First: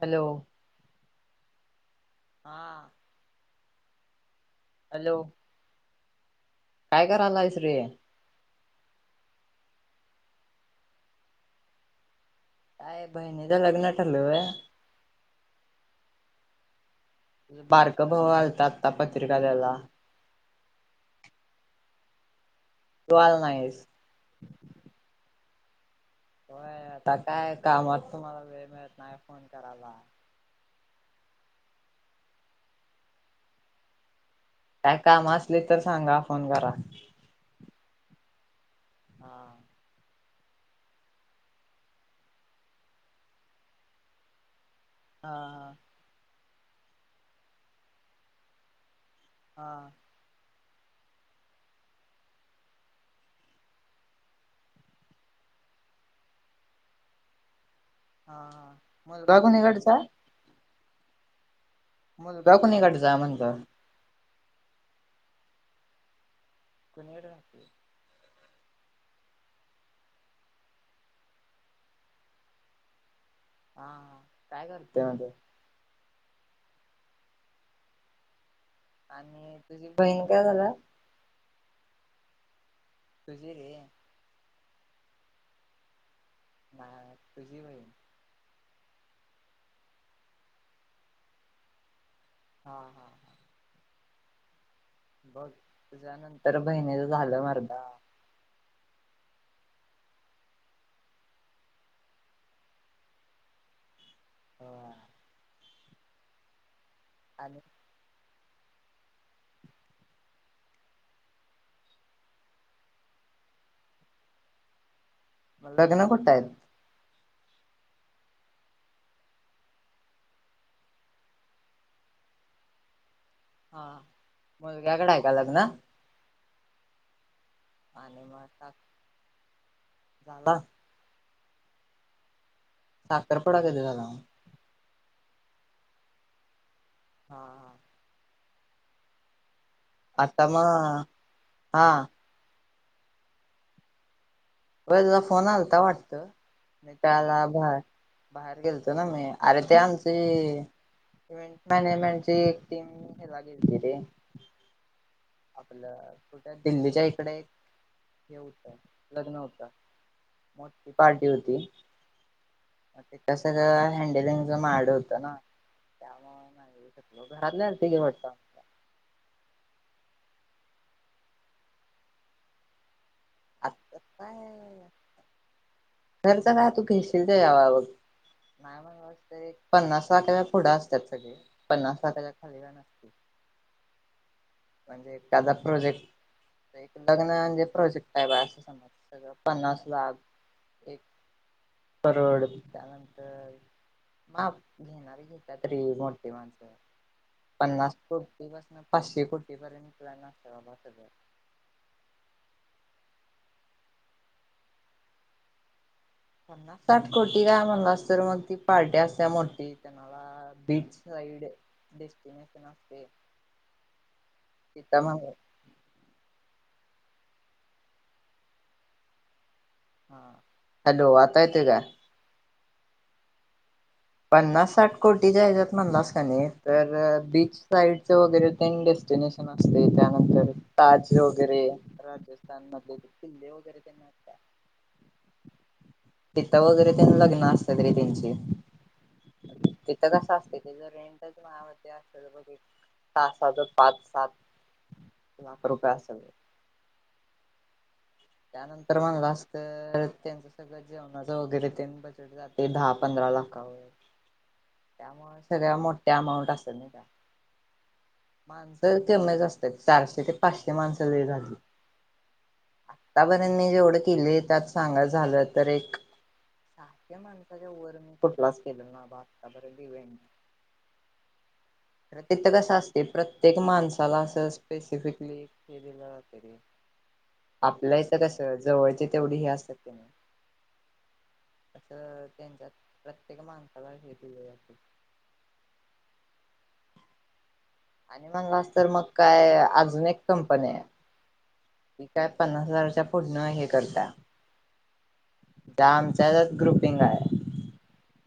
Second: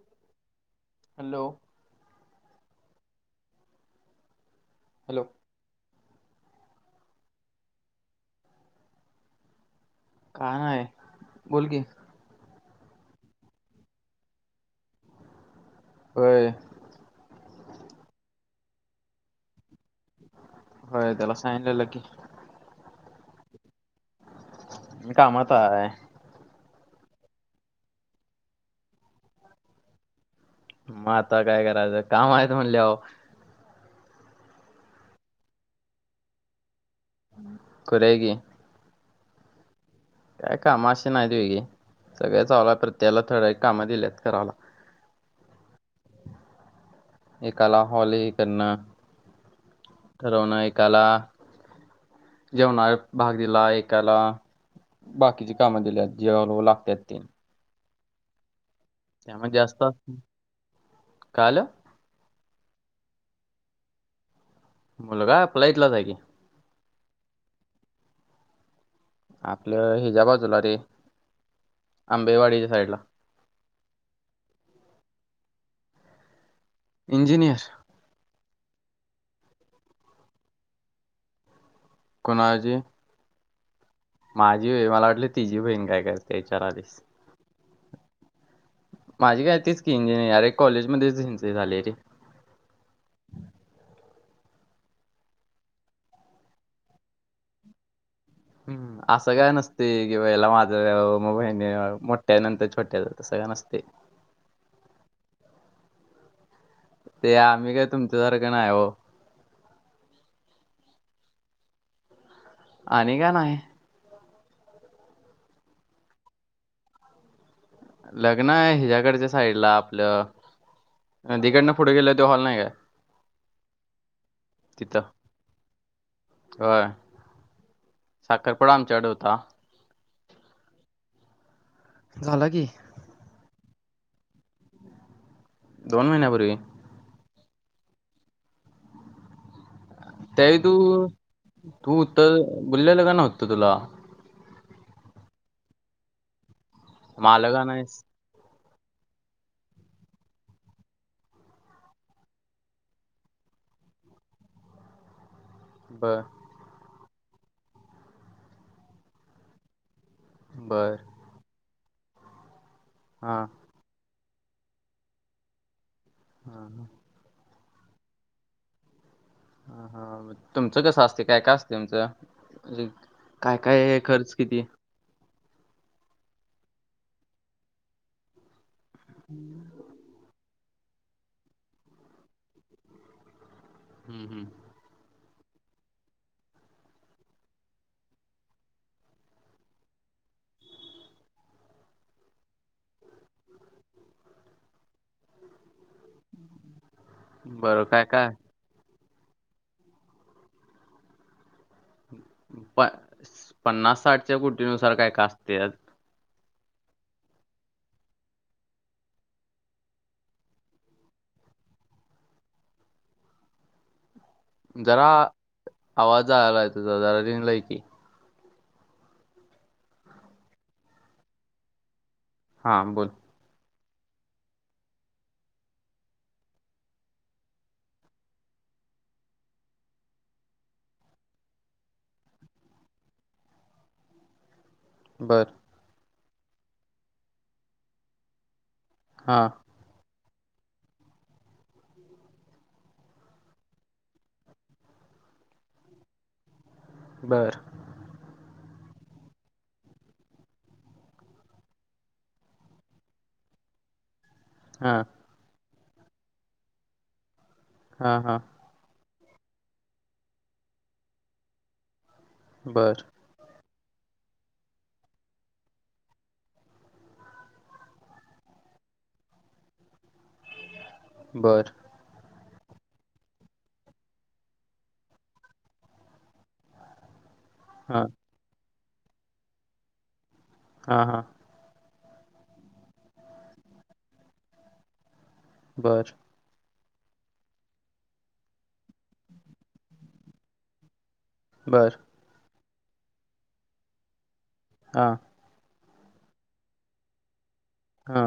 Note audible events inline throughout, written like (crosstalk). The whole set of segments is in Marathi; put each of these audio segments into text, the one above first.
हॅलो. हॅलो. हा. हॅलो काय करालायस रे काण आहे बोल की काय बहिणी द लग्न ठलंय होय बारक भाव घलतात आता पत्रिका दला होय त्याला सांगलेलं की तुल नाहीस कामता आहे होय आता काय कामात तुम्हाला वेळ मिळत नाही फोन करायला मग आता काय करायचं काम आहेत म्हणलेह काय काम असले तर सांगा फोन करा कराय क हा काय काम अे नाहीत वगे सगळे चावला प्रत्येला थोड्या कामं दिल्यात करायला हा हा एक कला हॉल हे कर हा ठरवण एकाला जेवणा भाग दिला एकाला बाकीची कामं दिल्यात जेव्हा ल लागत आहेत ती हा मुजबागुणीकडचा काल मग दाकून काडचा म्हणत मुलगा फ्लाटलाच आहे की कणी रा आपलं हिज्या बाजूला रे आंबेवाडीच्या साईडला हा काय करते म ती इंजिनियर आणि तुझी बहीण काय झाल्या. कुणाची तुझी रे माझी वय मला वाटलं तिझी बहीण काय करते. इचार आलीस. नाय तुझी बहीण माझी काय तीच की इंजिनिरे कॉलेजमध्येचं झाली इंजिनियरे झाली रे हा-हा बघ तुझ्या नंतर बहिणीच झालं मर्दा हम्म, असं काय नसते किवाला माझं मग बहिणी मोठ्या नंतर छोट्या तसं काय नसते. हा ते आम्ही काय तुमच्यासारखं नाही हो आणि का नाही लग्न कठत येईल लग्न आहे हिच्या्याकडच्या साईडला आपलं तिकडनं पुढे गेलं त हॉल नाही काय हा मुलग्याकडे ऐका लग्न का आणि म आता झाला. झाला की साखरपुडा कधी झाला. दोन महिन्यापूर्वी हा-हा आता त्याही तू मग हा तूत बोललेलं का न होत तुला वई तिचा फोन आलाता वाटत नित्या मग ळाला आलं का भार नाहीस बाहेर गेलतो ना मी अरे ते आमची इव्ंट मॅनेजमेंटची एक टीम हेला गेल ती रे आपलं बर कुठे दिल्लीच्या इकडे एक हे होतं लग्न होत. मोठी बर पार्टी होती. तिथल हा सगळं हँडलिंगच माझ्याकड होत ना त्यामुळे हा-हा न्हवं घरात नाही तिघे वाटतं. हा-हा तुमचं कसं असते काय-काय असते तुमचं म्हजे काय-काय आता खर्च किती काय खर्च का तू घेशील त्याच्यावं आहे बघ एक पन्नास लाखाच्या पुुढं असतात सगळे पन्नास लाखाला खालच्या काय नाय हम्म-हम्म म्हणजे एकादा प्रोजेक्ट एक लग्न म्हणजे प्रोजेक्ट आहे बा असं समज सगळ पन्नास लाख एक परवडत त्यानंतर माप घेणार घेत्यात रे मोठे माणसं बर पन्नास काय-काय कोटी पासून पाचशे कोटी पर्यंत प्लॅन असत बाबा सगळं प पन्नास साठच्या कुटी नुसार काय-काय असते आज पन्नास साठ कोटिला म्हणालास तर मग ती पार्टी असते मोठी त्यांमला बीच साईड डेस्टनेशन असते. तिथं जरा मग आवाज जायला आहे तुजा जरा रेंजला की हां हॅलो आता येतोय का हां बोल पन्नास साठ कोटीच्या्याच्यात म्हणलास का नाही तर बीच साईडचं वगैरे डेस्टिनेशन ते त्यानंतर ताजे वगैरे राजस्थानला तेण किल्ले वगैरे त्यांना असता बरं पिता वगैरे त्यां लग्न असत तरी त्यांची हा तिथं कसं असते ते रेंज तसाच पाच सात लाख रुपये असत्यात बरं त्यानंतर म्हणला अस तर त्यांच सगळं जेवणाच वगैरे ते बजेट जाते दहा पंधरा लाखा वर हा त्यामुळे सगळ मोठ्या अमाउंट असत्यात नहीं का हा हा माणसं तेच असतात चारशे ते पाचशे माणसं लय झाली. बरं आतापर्यंत मी जेवढं केले त्यात सांगा झालं तर एक सहाशे माणसाच्या वर मी कुठलाच केलेला ना बा आत्ता बर ईव्हेटं बर तर तिथं कसं असते प्रत्येक माणसाला असं स्पेसिफिकली हा आपल्याहिस कस जवळचे तेवढी हे असतात. त काय नाय हा हा असं त्यांच्यात प्रत्येक माणसाला हे दिले जाते बरं आणि म्हणलास तर मग काय अजून एक कंपनी आहे बरं क काय पन्नास हजारच्या पुढन हे करता हा त्या आमच्याच ग्रुपिंग आहे हा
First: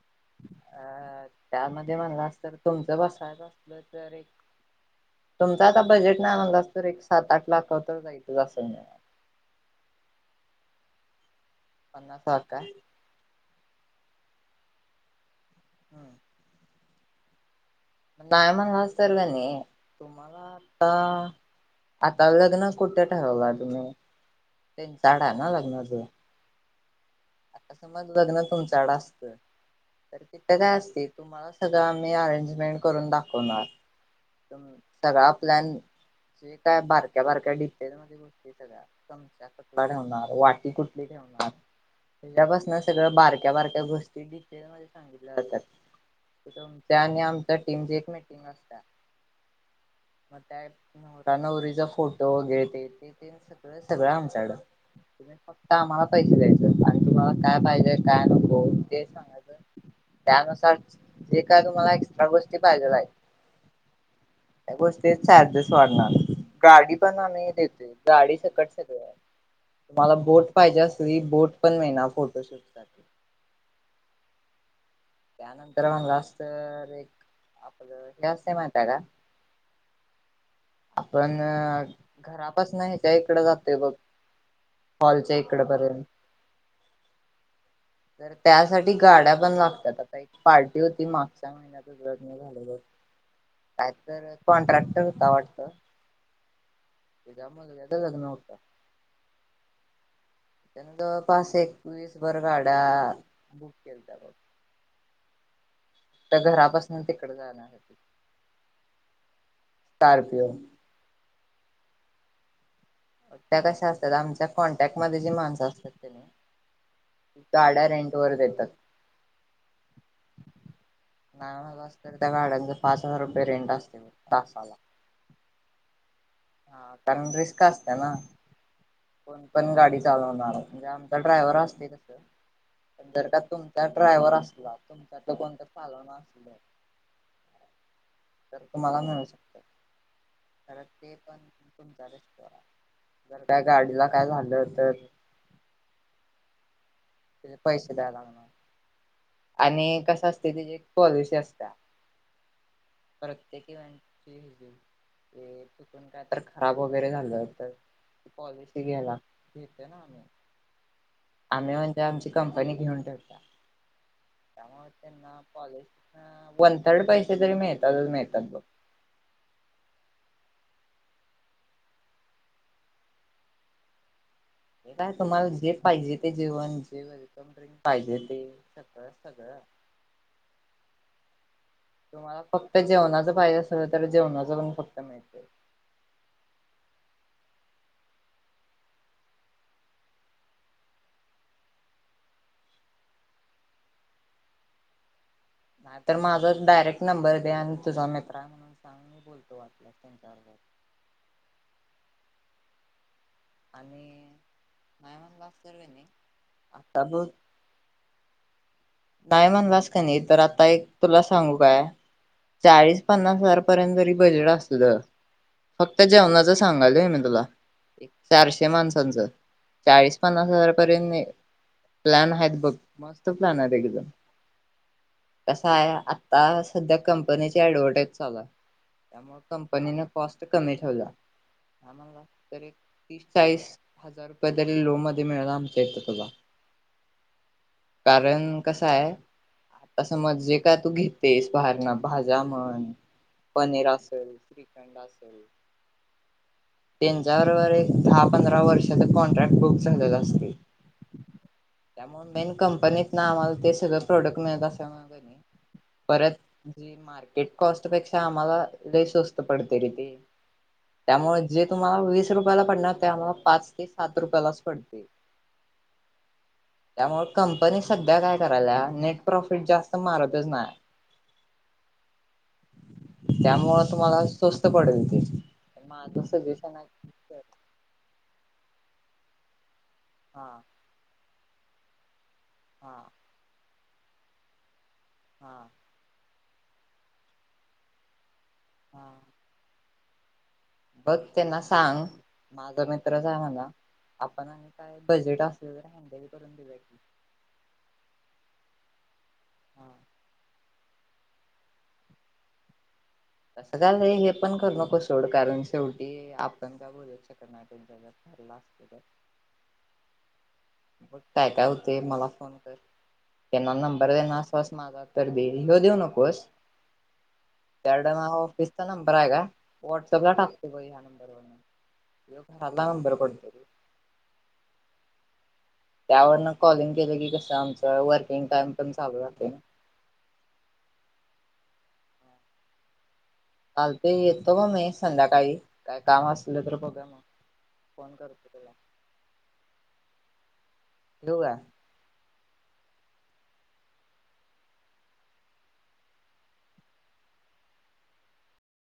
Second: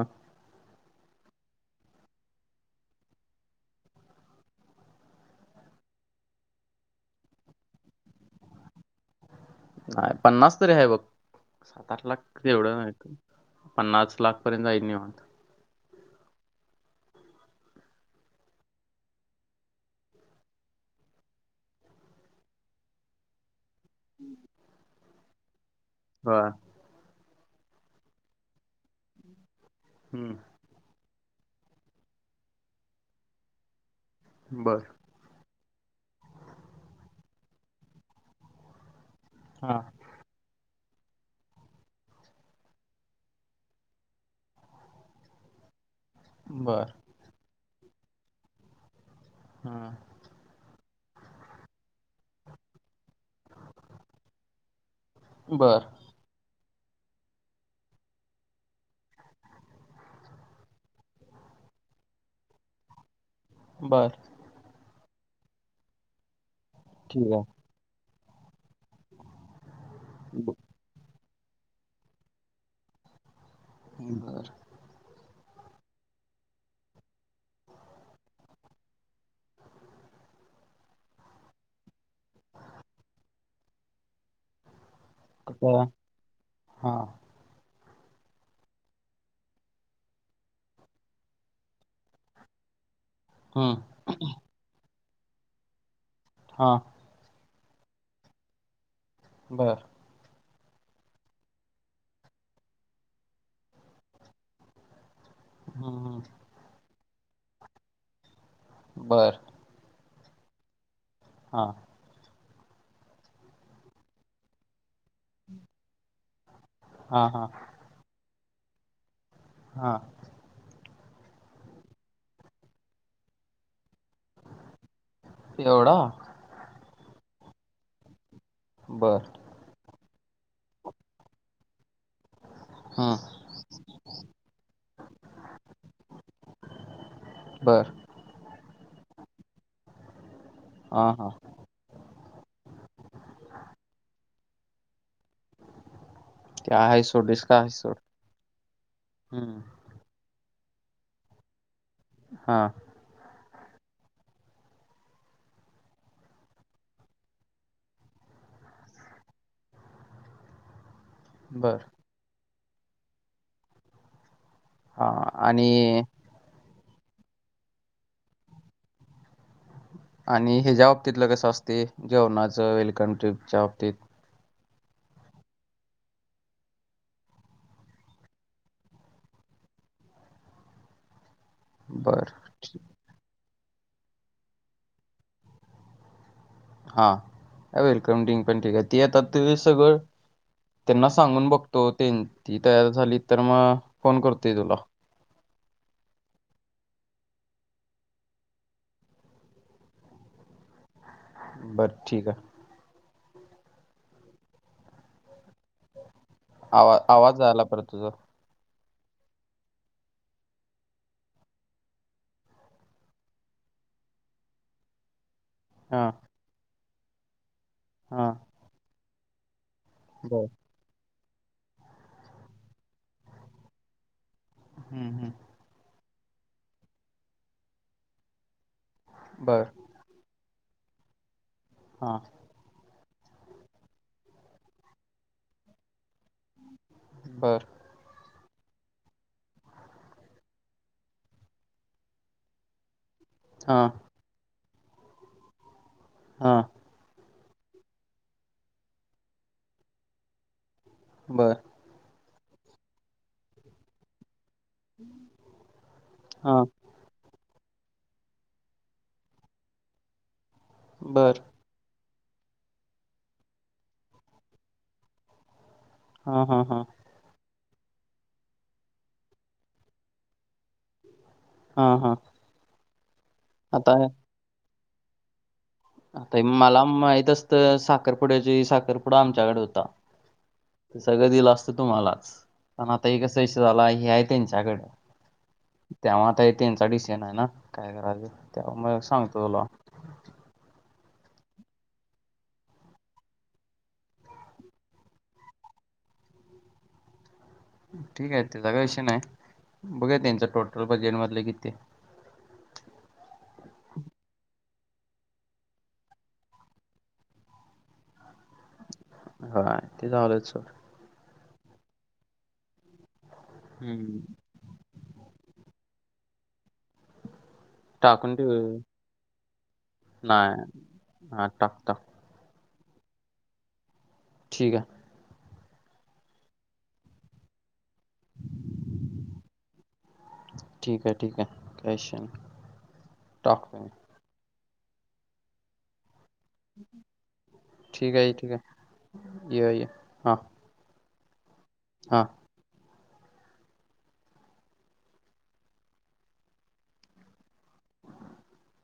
अ त्यामध्ये म्हणला अस तर तुमचं बसायचं असल तर तुमचं आता बजेट नाही म्हला असत तर एक सात आठ लाख तर जायचं असेल ना नाही पन्नास तरी आहे बघ सात आठ पन्नास लाख काय एवढं नाही पन्नास लाखपर्यंत जाईनी निवांत हम नाहीय म्हणला तरी कणी तुम्हाला आता आता लग्न कुठे ठरवला तुम्ही डा ना लग्न त वह आता समज लग्न तुमच्याकड असत तर हम्म तितकं काय असतील तुम्हाला सगळं आम्ही अरेंजमेंट करून दाखवणार बर सगळा प्लॅन जे काय बारक्या बारक्या डिटेल मध्ये गोष्टी सगळ्या हा कुठला ठेवणार वाटी कुठली ठेवणार त्या्यापासून सगळं बारक्या बारक्या गोष्टी डिटेल मध्ये सांगितल्या जातात बर तुमच्या आणि आमच्या टीमची एक मेटिंग असत हम्म मग त्या नवरा नवरीचा फोटो वगैरे ते ते सगळं सगळं आमच्याकडं फक्त बर आम्हाला पैसे द्यायचं मला काय पाहिजेय काय नको ते सांगायच त्यानुसार जे काय तुम्हाला एक्स्ट्रा गोष्टी पाहिजेल आहेत बरं गोष्टी चार्जेस वाढणार गाडी पण ठीक आम्ही देतो. गाडी सकट सगळ आहे तुम्हाला आहे बोट ब- पाहिजे असली बोट पण मिळणार फोटोशूटसाठी. बर त्यानंतर मग जास्त एक आपलं असते माहि आहे का? आपण घरापास नाहीच्या इकड जातेय बघ. हॉल च्या इकडे पर्यंत. हां तर त्यासाठी गाड्या बण लागतात आता एक पार्टी होती मागच्या महिन्यात लग्न झालेलं होतं. हम्म काय तर कॉन्ट्रॅक्ट होता वाटत. हा (unintelligible) लग्न होतं. बरं त्यान जवळ पाच एकवीस भर गाड्या बुक केलत्या बघ. हम्म हम्म घरापासून तिकडे जाणार हो बरं स्कारपिओ हा त्या कशा असतात आमच्या कॉन्टॅक्ट मध्ये जे माणसं असतात का हा हा नी (unintelligible) वर देतात. हा नाहीत त्या गाड्या पाच हजार रुपये रेंट असते तासाला. एवढं! हा कारण रिस्क असत ना. बर! कोण पण गाडी चालवणार म्हणजे आमचा ड्रायव्हर असतोय तस. जर हम्म का तुमचा ड्रायव्हर असला तुमच्यातल कोण तर चालवणार असलं. बर! तर तुम्हाला मिळू शकत. कारण हा ते हा पण? तुमच्या जर काय गाडीला काय झालं तर? ते आहे सोड रे. का आहे पैसे द्याय हम्म लागणार आणि कसं असते ते जी पॉलिसी असत्या. हा! प्रत्येकी (unintelligible) तिथून काय तर खराब वगैरे झाल तर पॉलिसी घ्याला घेते ना आम्ही. (inaudible) आम्ही म्हणजे आमची कंपनी घेऊन ठेवत्या त्यामुळे हा त्यांना आणि पॉलिसी. वन थर्ड पैसे जरी मिळतातच मिळतात बघ. आणि ह्याच्या बाबतीतलं कसं असते? जेवणाच वेलकम ट्रिपच्या बाबतीत. हे काय तुम्हाला जे पाहिजे ते जेवण जे वेलकम ड्रिंक पाहिजे ते सगळं सगळं. बर तुम्हाला फक्त ठी- जेवणाच पाहिजे असलं तर जेवणाच पण फक्त मिळ. हा वेलकम ड्रिंक पण ठीक आहे ते आता ते सगळं. तेन्हा सांगून बघतो ते ती तयार झाली तर मग फोन करतोय तुला. नाही तर माझा डायरेक्ट नंबर दे आणि तुझा मित्र आहे म्हणून सांग मी बोलतो वाटलंस त्यांच्या. बरं ठीक हाय. आणि नाय म्हणलास तर मी. आवा आवाज जायाला परत तुझ. नाही म्हणलास कणी तर आता एक तुला सांगू काय? चाळीस पन्नास हजारपर्यंत जरी बजेट असल. फक्त हा जेवणाच सांगालय मी तुला हा चारशे माणसाचं. चाळीस पन्नास बर हजारपर्यंत प्लॅन आहेत बघ मस्त प्लॅन आहेत एकदम. हम्म हम्! कस आहे आता सध्या कंपनीची ऍडव्हर्टाईज चालू आहे त्यामुळे बर कंपनीन. कॉस्ट कमी ठेवल्या. हा! तर एक तीस चाळीस हजार रुपये तरी लोन मध्ये मिळेल आमच्या इथे तुला. बर! कारण! कस आहे आता समज काय तू घेतेस बाहेर न भाज्या म्हण. हा पनीर असेल श्रीखंड असेल. हा! त्यांच्याबरोबर एक दहा पंधरा वर्षाचा चा कॉन्ट्रॅक्ट बुक झाल्याला असते. बरं! त्यामुळ मेन कंपनीत न आम्हाला ते सगळं प्रोडक्ट मिळत अस. परत हा जे मार्ट. किट कॉस्ट पेक्षा आम्हाला लय स्वस्थ पडते रे ते त्यामुळ बर जे. तुम्हाला वीस रुपयाला पडणार ते आम्हाला पाच ते सात रुपयालाच पडते. हा हा हा! त्यामुळं कंपनी सध्या काय करायला नेट प्रॉफिट जास्त मारतच नाय. हा हा! त्यामुळं आता तुम्हाला स्वस्त पडेल ते. माझं आता हे सजेशन मला आहे माहित असत साखरपुड्याच्या वेळी साखरपुडा आमच्याकड होता. हां! ते सगळं दिलं असतं तुम्हालाच पण हा आता हे कसा विषय झालाय हे हाय तेंच्याकडं. हा. तेव्हा आता त्यांचा डिशेन आहे ना काय करायचं तेव्हा मग हा सांगतो तुला. बघ त्यांना सांग माझ मित्रच आहे म्हना आपण काय बजेट असल तर हँडल करून देऊ ठीक आहे, त्याचा कशी नाही हा बघा त्यांचं टोटल बजेट मधले किती. तसं झालं हे पण करू नको सोड कारण शेवटी आपण का बोलू शकतणार. रला असत तर (unintelligible) हाय ते झालेच सोड. ब काय काय होते मला फोन कर त्यांना नंबर हम्म देणार. बस माझा तर दे लिऊ देऊ नकोस. त्याड टाकून ठेव ऑफिसचा नंबर आहे का व्हॉट्सअपला नाही टाकतो बा ह्या नंबरवरून. हा टाक टाक य अ लाण बर पडते. ठीक आहे. त्यावरन कॉलिंग केलं की कसं आमचं वर्किंग टाइम पण चालू जाते. ठीक आहे ठीक आहे कश टॉक. ते येतो ब मी संध्याकाळी काय काम असलं तर बघा मग फोन ठीक आहे करत. ठीक ये हा. (unintelligible) हा